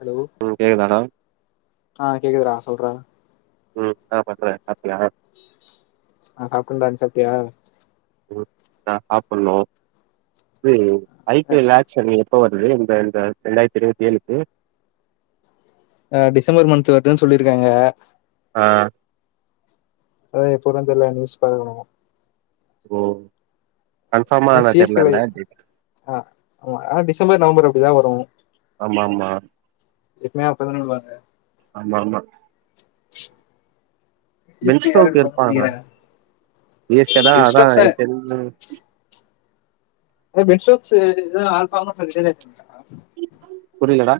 Hello ம் கேக்கு தானா ஆ கேக்குதுரா சொல்றா ம் இன்னா பண்ற சாப்ட்டியா ஆ நா சாப்டேன்டா நீ சாப்ட்டியா ம் நா சாப்பணோ இது ஐ பி எல் லேட்ச் சென்னைல இப்போ வருது இந்த இந்த ரெண்டாயிரத்து இருவத்தி ஏழுக்கு ஆ டிசம்பர் மன்த்து வெக்கரன்னு சொல்லிருக்காங்க ஆ அது எப்போனு தெர்ல நியூஸ் பாக்கணோ ஓ கன்ஃபார்மா ஆனா சி ஸ் கேலை தெர்லல்ல டேட் ஆ ஆமா ஆனா டிசம்பர் நவம்பர் அப்டிதா வரோ ஆமா ஆமா எப்பயுமே அப்பதான விடுவாங்க ஆமா ஆமா சி எஸ் பென் கே யார ஸ்டோக் எடுப்பாங்கனு இருப்பானா நெனக்கிற ஸ்டோக்ஸ்சே என்ன அ பென் ஸ்டோக்ஸ்சு தா ஹால் ஃபார்மேட்டுல ரிட்டயர்டு ஆயிட்டாரே புரியலடா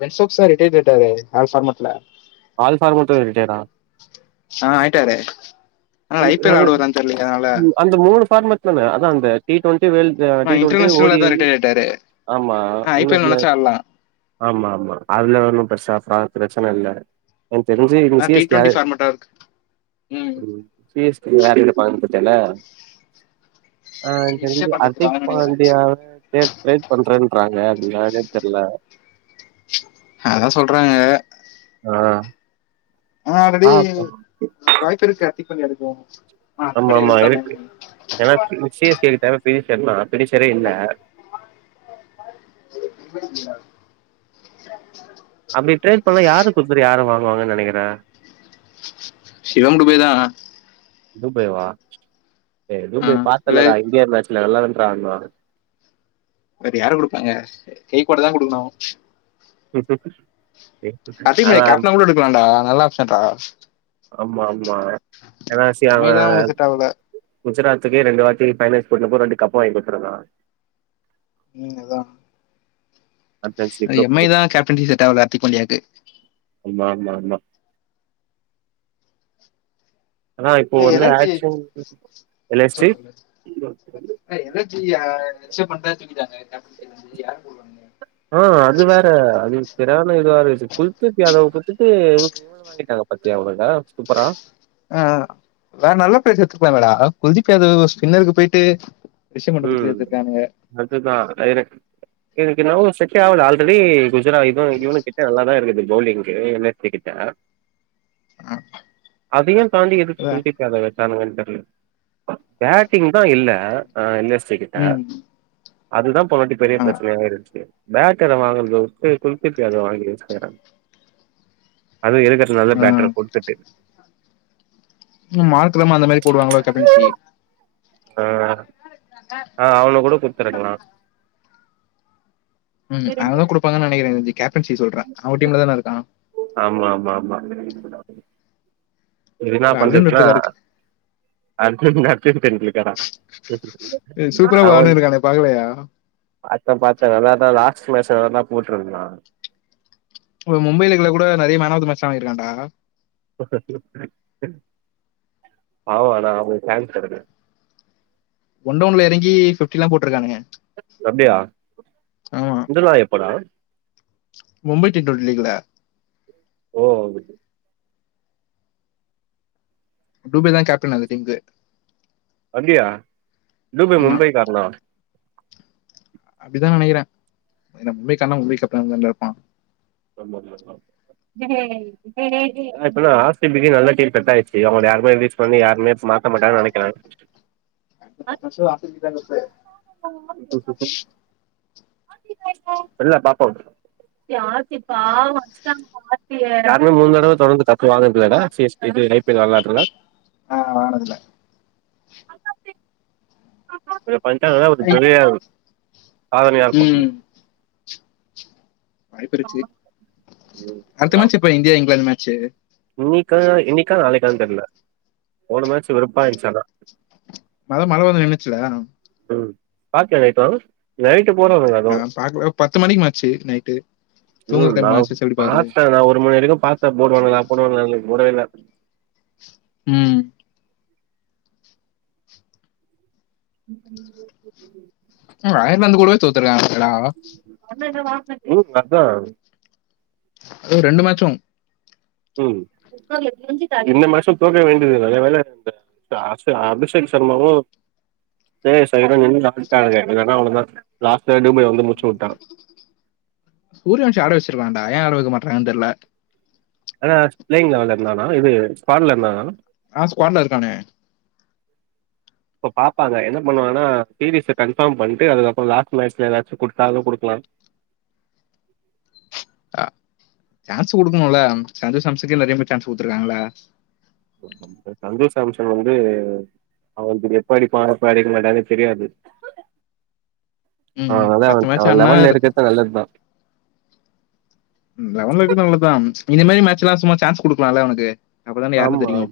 பென் ஸ்டோக்ஸ்சு தா ரிட்டேராய்டாரே ஹால் ஃபார்மெட்ல ஆல் ஃபார்மட்டு இருக்கேடா ஆ ஆயிட்டாரே த் அது ம் அந்த மூணு ஃபார்மெட் தான அதா அந்த டிடொன்டி வேல்ட் இதா ஆ டிடொன்டி இன்டர்நேஷனல்ல தா ஓடியையி ரிட்டையர் ஆயிட்டாரு ஆமா ஆ ஐ பி இன்னோ எல் எதுல நெனச்சா ஆடலா ஆமா ஆமா அதுல ஒன்னு பெருசா ப்ரா ப்ரெச்சன இல்ல எனக் தெரிஞ்சு இது ஆ C D S K twenty யாரு ஃபார்மட்டா இருக்கு ம் சி எஸ் கே யார் எடுப்பாங்கனுப் பத்தேல ஆ எனக் ரிஷப் தெரிஞ்சு பண்ட் ஹர்த்திக் எடுத்துருவாங்கன்னு நெனைக்கிற பாண்டியாவ சேரி ட்ரை பண்றேன்றாங்க அப்டினான்னே தெர்ல ஹா அதா சொல்றாங்க அ ஆல்ரெடி வாய்ப்பு இருக்கு ஹர்த்திக் பாண்டிய எடுக்கவு ஆமா ஆமா இருக்கு ஏனா நிச்சய சேசுக்கு தேவ ஃபினிஷர் தா ஃபினிஷரே இல்ல [unintelligible] அப்டி ட்ரேட் பண்ண யார குடுத்துட்டு யார வாங்குவாங்கனு நெனக்கிற ஷிவம் டுபே தா துபேவா ஏய் ஆ துபே இல்ல பாத்தேலடா இந்தியன் மேட்ச்ல நல்லாதாண்ட்றா ஆடுனா வேற யார குடுப்பாங்க கெய்குவாடு தா குடுக்கணு ஹர்திக் பாய் ஆனா கேப்டனா கூட எடுக்கலாடா நல்லா ஆப்ஷன்றா ஆமா ஆமா என்னா எம் ஐ தா செய்வாங்கள் உங்களுக்கு செட் ஆகல குஜராத்துக்கே ரெண்டு வாட்டி ஃபைனல்ஸ் கூட்டுனுபோ ரெண்டு கப்பு வாங்கி குடுத்திருக்கா ம் அதா சாம்பியன்ஸ் லீக் அ எம் ஐ கூட தா கேப்டன்சி செட் ஆவல ஹர்திக் பாண்டியாக்கு ஆமா ஆமா ஆமா. ஆனா இப்போ ஏ வந்து எனர்ஜி ஆக்ஷன் கிங் ஆனா எல் எஸ் ஜு அ ரிஷப் பண்டே தூக்கிட்டாங்க கேப்டன் ஆ அது வேற அது சரியான இதுவா இருக்குது குல்திப் யாதவ குடுத்துட்டு இவன வாங்கிட்டாங்க பாத்தியா அவுங்க சூப்பரா ஆ வேற நல்லா பேர் எத்துக்கலாமே டா குல்திப் யாவத ஸ்பின்னருக்கு போயிட்டு ரிஷப் மண்ட குடுத்து ம் எடுத்துருக்கானுங்க அதுதா எனக்கு எனக்கு என்னவோ செட்டே ஆவல ஆல்ரெடி ம் இல்லடா இவே இவனு கிட்ட நல்லாதா இருக்குது பௌவுலிங்கு எல் எஸ் ஜீ கிட்ட அதயு தாண்டி எதுக்கு அதா குல்திப் எதுக்கு அத வெச்சானுங்கனு தெர்ல பேட்டிங் தா இல்ல ஆ எல் எஸ் ஜீ கிட்ட ம் அதுதா போனவாட்டி பெரிய ஆ ப்ரெச்சனயா இருந்துச்சு பேட்டர வாங்கறதவுட்டு குல்திப் யாதவ வாங்கி வச்சுகிறான்க அதுவு இருக்குற நல்ல ஆ பேட்டர குடுத்துட்டு ம் மார்க்லாமா அந்த மாரி போடுவாங்களா கேப்டன்சி ஆ என்னா சார் ஆ அவனு கூட குடுத்துருக்கலாம் ம் அவனும் குடுப்பாங்க நினைக்கிறேன் இது கேப்டன்சி சொல்ற அவன் டீம்ல தான இருக்கான் ஆமா ஆமா ஆமா எதுனா அர்ஜுன் பண்றதுன்னா ரெட்லக்காரு அர்ஜென்ட் அர்ஜென்னு [unintelligible] கேட்‌‌‌டா சூப்பரா அவன் ஆடுனிருக்கானே பாக்கலையா சாப்ட சாப்ட நல்லா ஆடுனா லாஸ்ட் மேட்ச்ல வேண்னா போட்ருக்கலா ஒரு மும்பைல இருந்தா கூட நறைய மேன் ஆஃப் தி மேட்ச் வாங்கி இருக்கான்டா ஆமாண்ணா அவனுக்கு சான்ஸ் இருக்கு ஒன்டோன்ல இறங்கி ஃபிஃப்டில்லாம் போட்டிருக்கானுங்க தம்பே இந்தல்லா எப்படா மும்பை டீம் ட்வென்டி லீக்ல ஓ வந்துட்டு இபுபேதான் கேப்டன் அந்த டீம்க்கு அப்டியா என்ன பாய் ஆமா மும்பை கேப்டனா அப்டித்தான் நினைக்கிறேன் என்ன மும்பை காரண மும்பைக்கு கேப்டனா தான்டா இருப்பான் அ ரொம்ப போல்டு தான் எமலேய் டேய் இப்ப தான் ஆஸ்பிட்டலுக்கே நல்ல கேட் கட்டாய்டுச்சி அவனுடைய அனுபவம் யூஸ்‌ பன்னி யாருமே மாத்த மாட்டாங்கனு நினைக்குற சோ அப்டியே வீட்டான்ட அனுப்பு [unintelligible] யாசி பாவோ அஸ்ட்டாங் யாரு மே மூனு தடவ தொடர்ந்து கப்பு வாங்கனதில்லல சி எஸ் கே இது ஐப்பிள வளாட்டுறத ஆ ஆனதில்ல ஒன்னு பண்டாங்கன்னா அப்டி ஐ தெரியாது யார் யார் பக்கம் ம் வாய்ப்பிருன்ச்சி ம் அடுத்த மேட்சு எப்ப இந்தியா இங்கிலாந்து மேட்சு இன்னிக்கா இன்னிக்கா நாளைக்கான் தெர்ல போன மேச்சு வெறுப்பா ஆய்ருச்சி அனா அதா மழ வந்து நின்னுச்சுல ம் பாக்க லைட்டோ நைட் போனானுங்களா ஆ நா பாக்கல பத்து மணிக்கு மேட்ச் நைட்டு தூங்குற ம் டைம் நான் மேட்சஸ் எப்படி பாக்குறது? பார்த்தேன் நான் ஒரு மணி வரைக்கும் பத்தே போடு வாண்ணுங்கலா போடு வாண்ணுங்கலா இல்ல போடவே இல்ல ம் [inaudible] அவ ஐயர்நாந்து கூடவே சுத்தராங்களடா ம் அத அ ரெண்டு மேட்சும் உ இந்த மாசோ தோற்க்க வேண்டியது நல்ல வேல இந்த இந்த அஸ் அபிஷேக் ஷர்மாவும் ஏ ஐ சைடுல நின்னு ஆடிட்டாங்க இல்லனா அவ்ளோ‌தா லாஸ்ட் ஒன்னுமே வர்ல இதுஸமுடிச்சு விட்டா ஊரியா வச்சு ஆட வச்சிருக்கலான்டா ஏன் ஆட வைக்க மாட்டிக்குராங் தெர்ல எதனா ஸ்ப்லேயிங்ல வந்து இருந்தானா இது ஸ்பாட்ல இருந்தான்னா ஆன் ஸ்பாட்ல இருக்கானே இப்ப பாப்பாங்க என்ன பண்ணுவானா டி வி எஸ் அ கன்ஃபாம் பன்ட்டு அதுக்கப்பறோ லாஸ்ட்ல எதாச்சு குடுத்தாலு குடுக்லா சான்ஸ் குடுக்குணுல்ல சந்தோசம்ஸ்கே நெறைய பேர் சான்ஸ் குடுத்துருக்காங்கள சந்தோஷ்சம்ஷன் வந்து அவன்து எப்ப அடிப்பா எப்ப அடிக்க மாட்டானு தெரியாது அ ம். அவத அவ மேட்ச் ஆடுனா லவெல்ல இருக்கற்து நல்லது தா லவன்ல இருக்கது நல்லது தா இதி மாரி மேட்ச் எல்லா சும்மா சான்ஸ் குடுக்கலால அவனுக்கு அப்பதானே யாருன்னு ஆமா தெரியும்.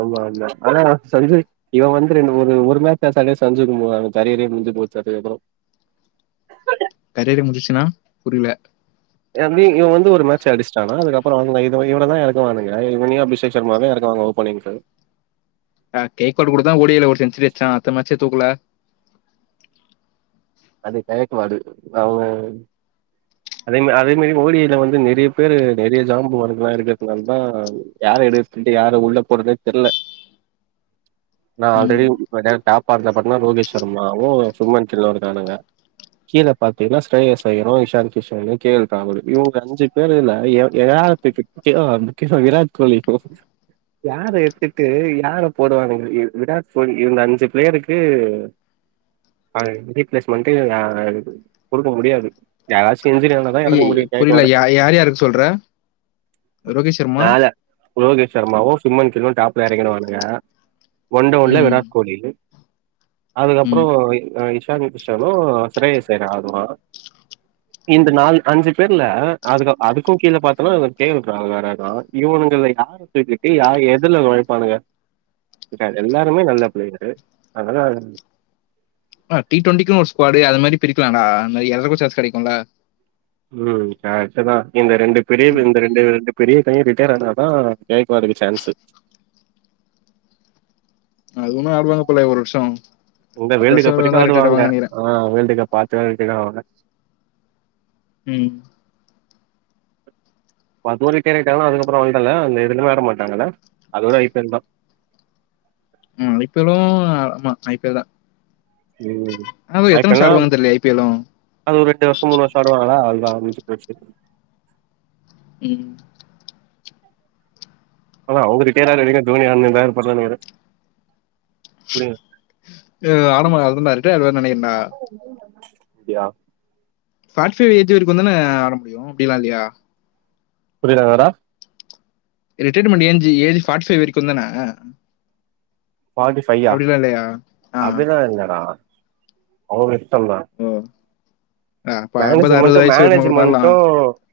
ஆமா ஆமா ஆன சஞ்சய் இவ வந்து ரெண்டு ஒரு ஒரு மேட்ச்தா சண்டே சஞ்சுக்கு கரியரே முஞ்சி போச்சி அதுகப்பறோ கரியரே முஞ்சிச்சுன்னா புரில எப்டி இவ வந்து ஒரு மேட்ச் அட்ச்ட்டானா அதுக்கப்பறோ இவனதா எறக்குவானுங்க இவனயு அபிஷேக் ஷர்மாவையு எறக்குவாங்க போனிக்கு ஆ கேக்கடூடுதா ஒடில ஒரு செஞ்சுரி அட்ச்சா அத்த மேச்சே தூக்கல அது கயக்வாடு அவுங்க அதே மா அதே மாரி மோடியில வந்து நெறைய பேரு நெறைய ஜாம்புவானுங்ககெல்லா இருக்கறதுனால தா யார எடு வன்ட்டு யாரு உள்ள போறதே தெர்ல நா ம். ஆல்ரெடி டாப்பா இர்க்ல பாத்தினா ரோகேஷ் சர்மாவு சும்மன் கில்லரு கானுங்க கீழ பாத்தீன்னா ஸ்ரேயசையரு, இஷான் கிஷனு, கே எல் பேமடு இவுங்க அஞ்சு பேர்ல எராத்துக்கு கேவா வந்து விராட் கோலி யாரு எத்துட்டு யார போடுவானுங்க விராட் கோலி இந்த அஞ்சு பேருக்கு அஞ்சு ப்ளேஸ்மன்டு கொடுக்க முடியாது யாரா செஞ்சுரி வாங்னா அய்யய் புரில யார் யாருக்கு சொல்ற ரோஹித்ஷர்மா ரோகிஷ் ஷர்மாவு சுமன் கில்லு டாப்ல எறங்கிறுவானுங்க ஒன் ரவுண்ட்ல ம். விராட் கோலி ம். அதுக்கப்பறோ டானி குஷனு சகயசேர ஆதுமா இந்த நாலு அஞ்சு பேர்ல அதுக்கு அதுக்கு கீழ பாத்தன்னா டேவிட்றாங் வேறஇர்க்கா இவுங்கல யாரு துக்கு யாரு எதுல ஒழைப்பானுங்க எல்லாருமே நல்ல பிளேயரு அதனால அ டி டுவெண்டிக்கு ஒரு ஸ்குவாடு அது மாரி பிரிக்கலாடா அதுமாரி எல்லொருக்கு சான்ஸ் கெடைக்குல ம் கர்ட்டுதா இந்த ரெண்டு பெரி ம். இந்த ரெண்டு ரண்டு பெரிய கை ரிட்டையர் ஆன தா கெய்க்குவாடுக்கு சான்ஸு அது ஒன்னு ஆடுவாங்க போல ஒரு வர்ஷோ இந்த வேர்ல்டு கப் வரைக்கு ஆடுவாங்க ஆ வேர்ல்டு கப் ஆச்சுனா ரிடைர்ஆவாங்க ம் அது ஒரு கேறிட்டாங்கா அதுக்கப்பறோ இல்ல அந்த இது விளாட மாட்டாங்கல்ல அதோட ஐ டென் தா இப்பலு ஆமா ஐ பி ல் தா ம் ஆனா ஐ எத்தன பி எல் வருஷ னா ஆடுவாங்கனு தெரிலயே ஐ பி எல்லும் அது ஒரு எட்டு வருஷோ மூனு வருஷோ ஆடுவாங்களா அவ்ளதா முடிஞ்சி போச்சி ம் அதா அவுங்க ரிட்டையர் ஆகுர வரிக்கு தோனி அண்ண இர்ப்பார் நெனைக்கற புரிய எஹ் ஆடாமடா அதுதான்டா ரிடைய்ர் ஆய்ருவாருனு நெனைக்கிறன்டா யா ஃபாக்சி ஏஜ் வரிக்குதான ஆட முடியு அப்டில்லா இல்லையா புரில என்னடா ரிட்டைர்மென்ட் ஏன் ஜி ஏஜ் ஃபாட்டிஃபை வரைக்குந்தான ஃபார்ட்டி ஃபையா இல்லையா? ஆ. அப்டிலா இல்லடா அவங்க இஷ்டோ தா ஓ அ அப்ப மேனேஜ்மெண்டு வயசு வரைக்கும் கூட மாறலாம். மேனேஜ்மெண்ட்டு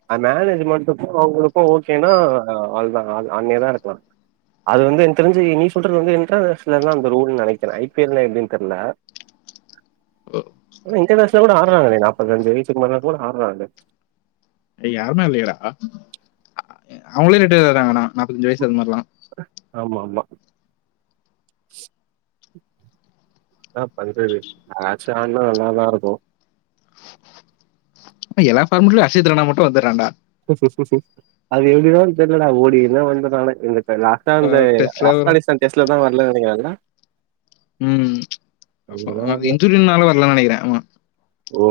ஆ மேனேஜ்மெண்ட்டுக்கு அவங்களுக்கு ஓகேனா அவ்ளோதா ஆட்னேதா இருக்கலா அது வந்து எனக்கு தெரிஞ்சு நீ சொல்றது வந்து இன்டர்நேஷனலல்லா அந்த ரூல்னு நெனைக்கிறே ஐ பி எல் ல எப்டின்னு தெரில [unintelligible] ம் இன்டர்நேஷனல் ல கூட ஆட்றாங்ளே நாப்பத்து அஞ்சு வயசுக்கு மேல கூட ஆட்றாங்ளே யாருமே இல்லியேடா அவங்களே ரிடையர் ஆயிடுறாங்கண்ணா நாப்பத்தஞ்சு வயசு அது மாரிலா ஆமாம்மா என்ன பண்றது யாருச்சு ஆட்னா நல்லாதா இருக்கு எல்லா ஃபார்மட்டலு அஷித்ரனா மட்டு வந்துறாண்டா அது எப்டின்னு தெரியலடா ஓடி என்ன வந்தே நானு லாஸ்டா இந்த டெஸ்ட்ல ஆப்கானிஸ்தா டெஸ்ட்ல தா வர்லனு நெனைக்கிறே என்ன ம் அப்ப அது இன்சூரின்னால வர்லனு நெனைக்கிறே அவ ஓ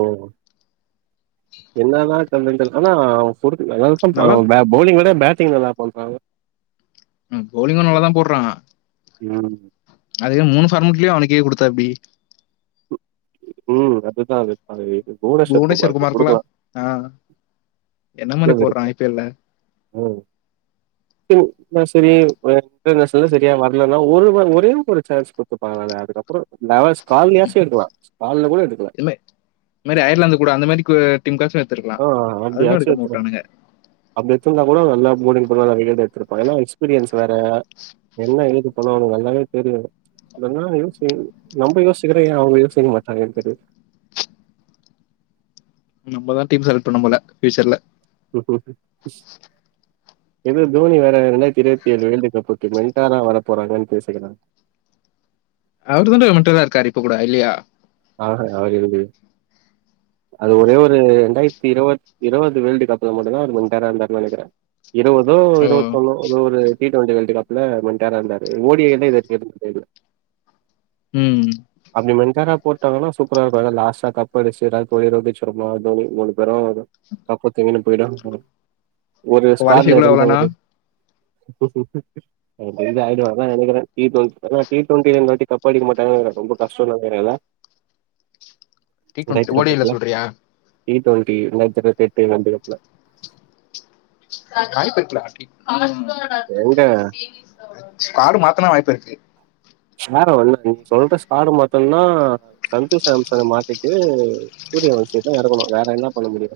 என்னதான் [inaudible] ஆனா நல்லா அவ பௌலிங் விட பேட்டிங் நல்லா பண்றான்ல ம் போலிங்கு நல்லா தா போட்றா ம் அதுவே மூணு பார்மட்லேயு அவனுக்கே குடுத்தா எப்டி ம் அதுதா அது அது புவனேஷ்வர் புவனேஸ்வர் குமருக்கு குமார்க்குலாம் குடுக்கலா என்ன மாதிரி போடுறான் [unintelligible] ஐபிஎல்ல ம் [inaudible] இன்டர்நேஷனல செரியா வர்லன்னா ஒரு ஒரே ஒரு சான்ஸ் குடுத்துப்பாகலால அதுக்கப்றோ கால்லியாச்சு எடுக்கலா கால்ல கூட எடுக்கல இந்த மாரி அயர்லாந்து கூட அந்த மாரி டீம் காச்சு எடுத்துருக்கலா ஆ அதுலயு அப்டியாச்சு எடுக்காமா எடுத்து உட்டானுங்க அப்டி எத்துருந்தா கூட நல்லா போர்டிங் போட்வா நெறையா விக்கெட் எத்துருப்பா ஏன்னா எக்ஸ்பீரியன்ஸ் வேற என்ன ஏது ஆனா அவனுக்கு நல்லாவே தெரியு இதெல்ல யோச்சு நம்ப யோசிக்கிறோ ஏ அவங்க யோசிக்க மாட்றாங்கன்னு தெரில நம்மதா டீம் செலக்ட் பண்ணனு போல பியூச்சர்ல உ ஏதோ தோனி வேற ரெண்டாயிரத்தி இருவத்தேழு வேர்ல்டு கப்க்கு வன்ட்டாரா வர போறாரான்னு பேசிகலா அவருதான்டா மென்டரா இருக்காரு இப்ப கூட இல்லியா ஆஹ அவரு அது ஒரே ஒரு ரெண்டாயிரத்தி இருவத் இருபது வேர்ல்டு கப்ல மட்டுதா அவரு மென்டாரா இருந்தார்னு நெனைக்கிற இருவதோ ஓ இருவத்தொண்ணோ ஒரு ஒரு டி டுவெண்டி வேர்ல்டு கப்ல மென்டாரா இருந்தாரு ஓ டி ம் அப்டி மென்டாராப் போட்டாங்கன்னா சூப்பரா இருக்கு ஏன்னா லாஸ்டா கப்படிச்சு விராட் கோலி ரோகித்சர்மா தோனி மூணு பேரு கப்பத்தூக்கின்னு போயிடுவாங்க ஒரு குவாலிஃபை ஸ்கார்ல கூட இருந்த அவ்வளோனா ஒரு க்கு க்க்க்கு எனக்கு தெரிஞ்சு ஆயிடுவான்னு தா நெனைக்கிறே டி அதா டி டெவெண்ட்டி கப்படிக்க மாட்டாங்க ரொம்ப கஷ்டோ தான்றாங்க என்னடா டி ரெண்டாயிறத்து டுவெண்ட்டி இருபத்து ஓடியில் எட்டுல சொல்றியா டி டுவெண்டி ரெண்டாயிரத்து இருபத்தெட்டு அந்த கப்ல [unintelligible] எங்க [unintelligible] மாத்துனா வாய்ப்பு இருக்கு ஸ்பாரா என்னா நீ சொல்ற ஸ்பார மாத்தனுன்னா சந்தோஷ் ஹம்சன மாத்திட்டு சூரிய வன்சிய தா எறக்கணு வேற என்ன பண்ண முடியு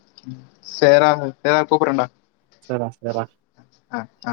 சேரா அ கூப்புறண்டா செரா செரா ஆ ஆ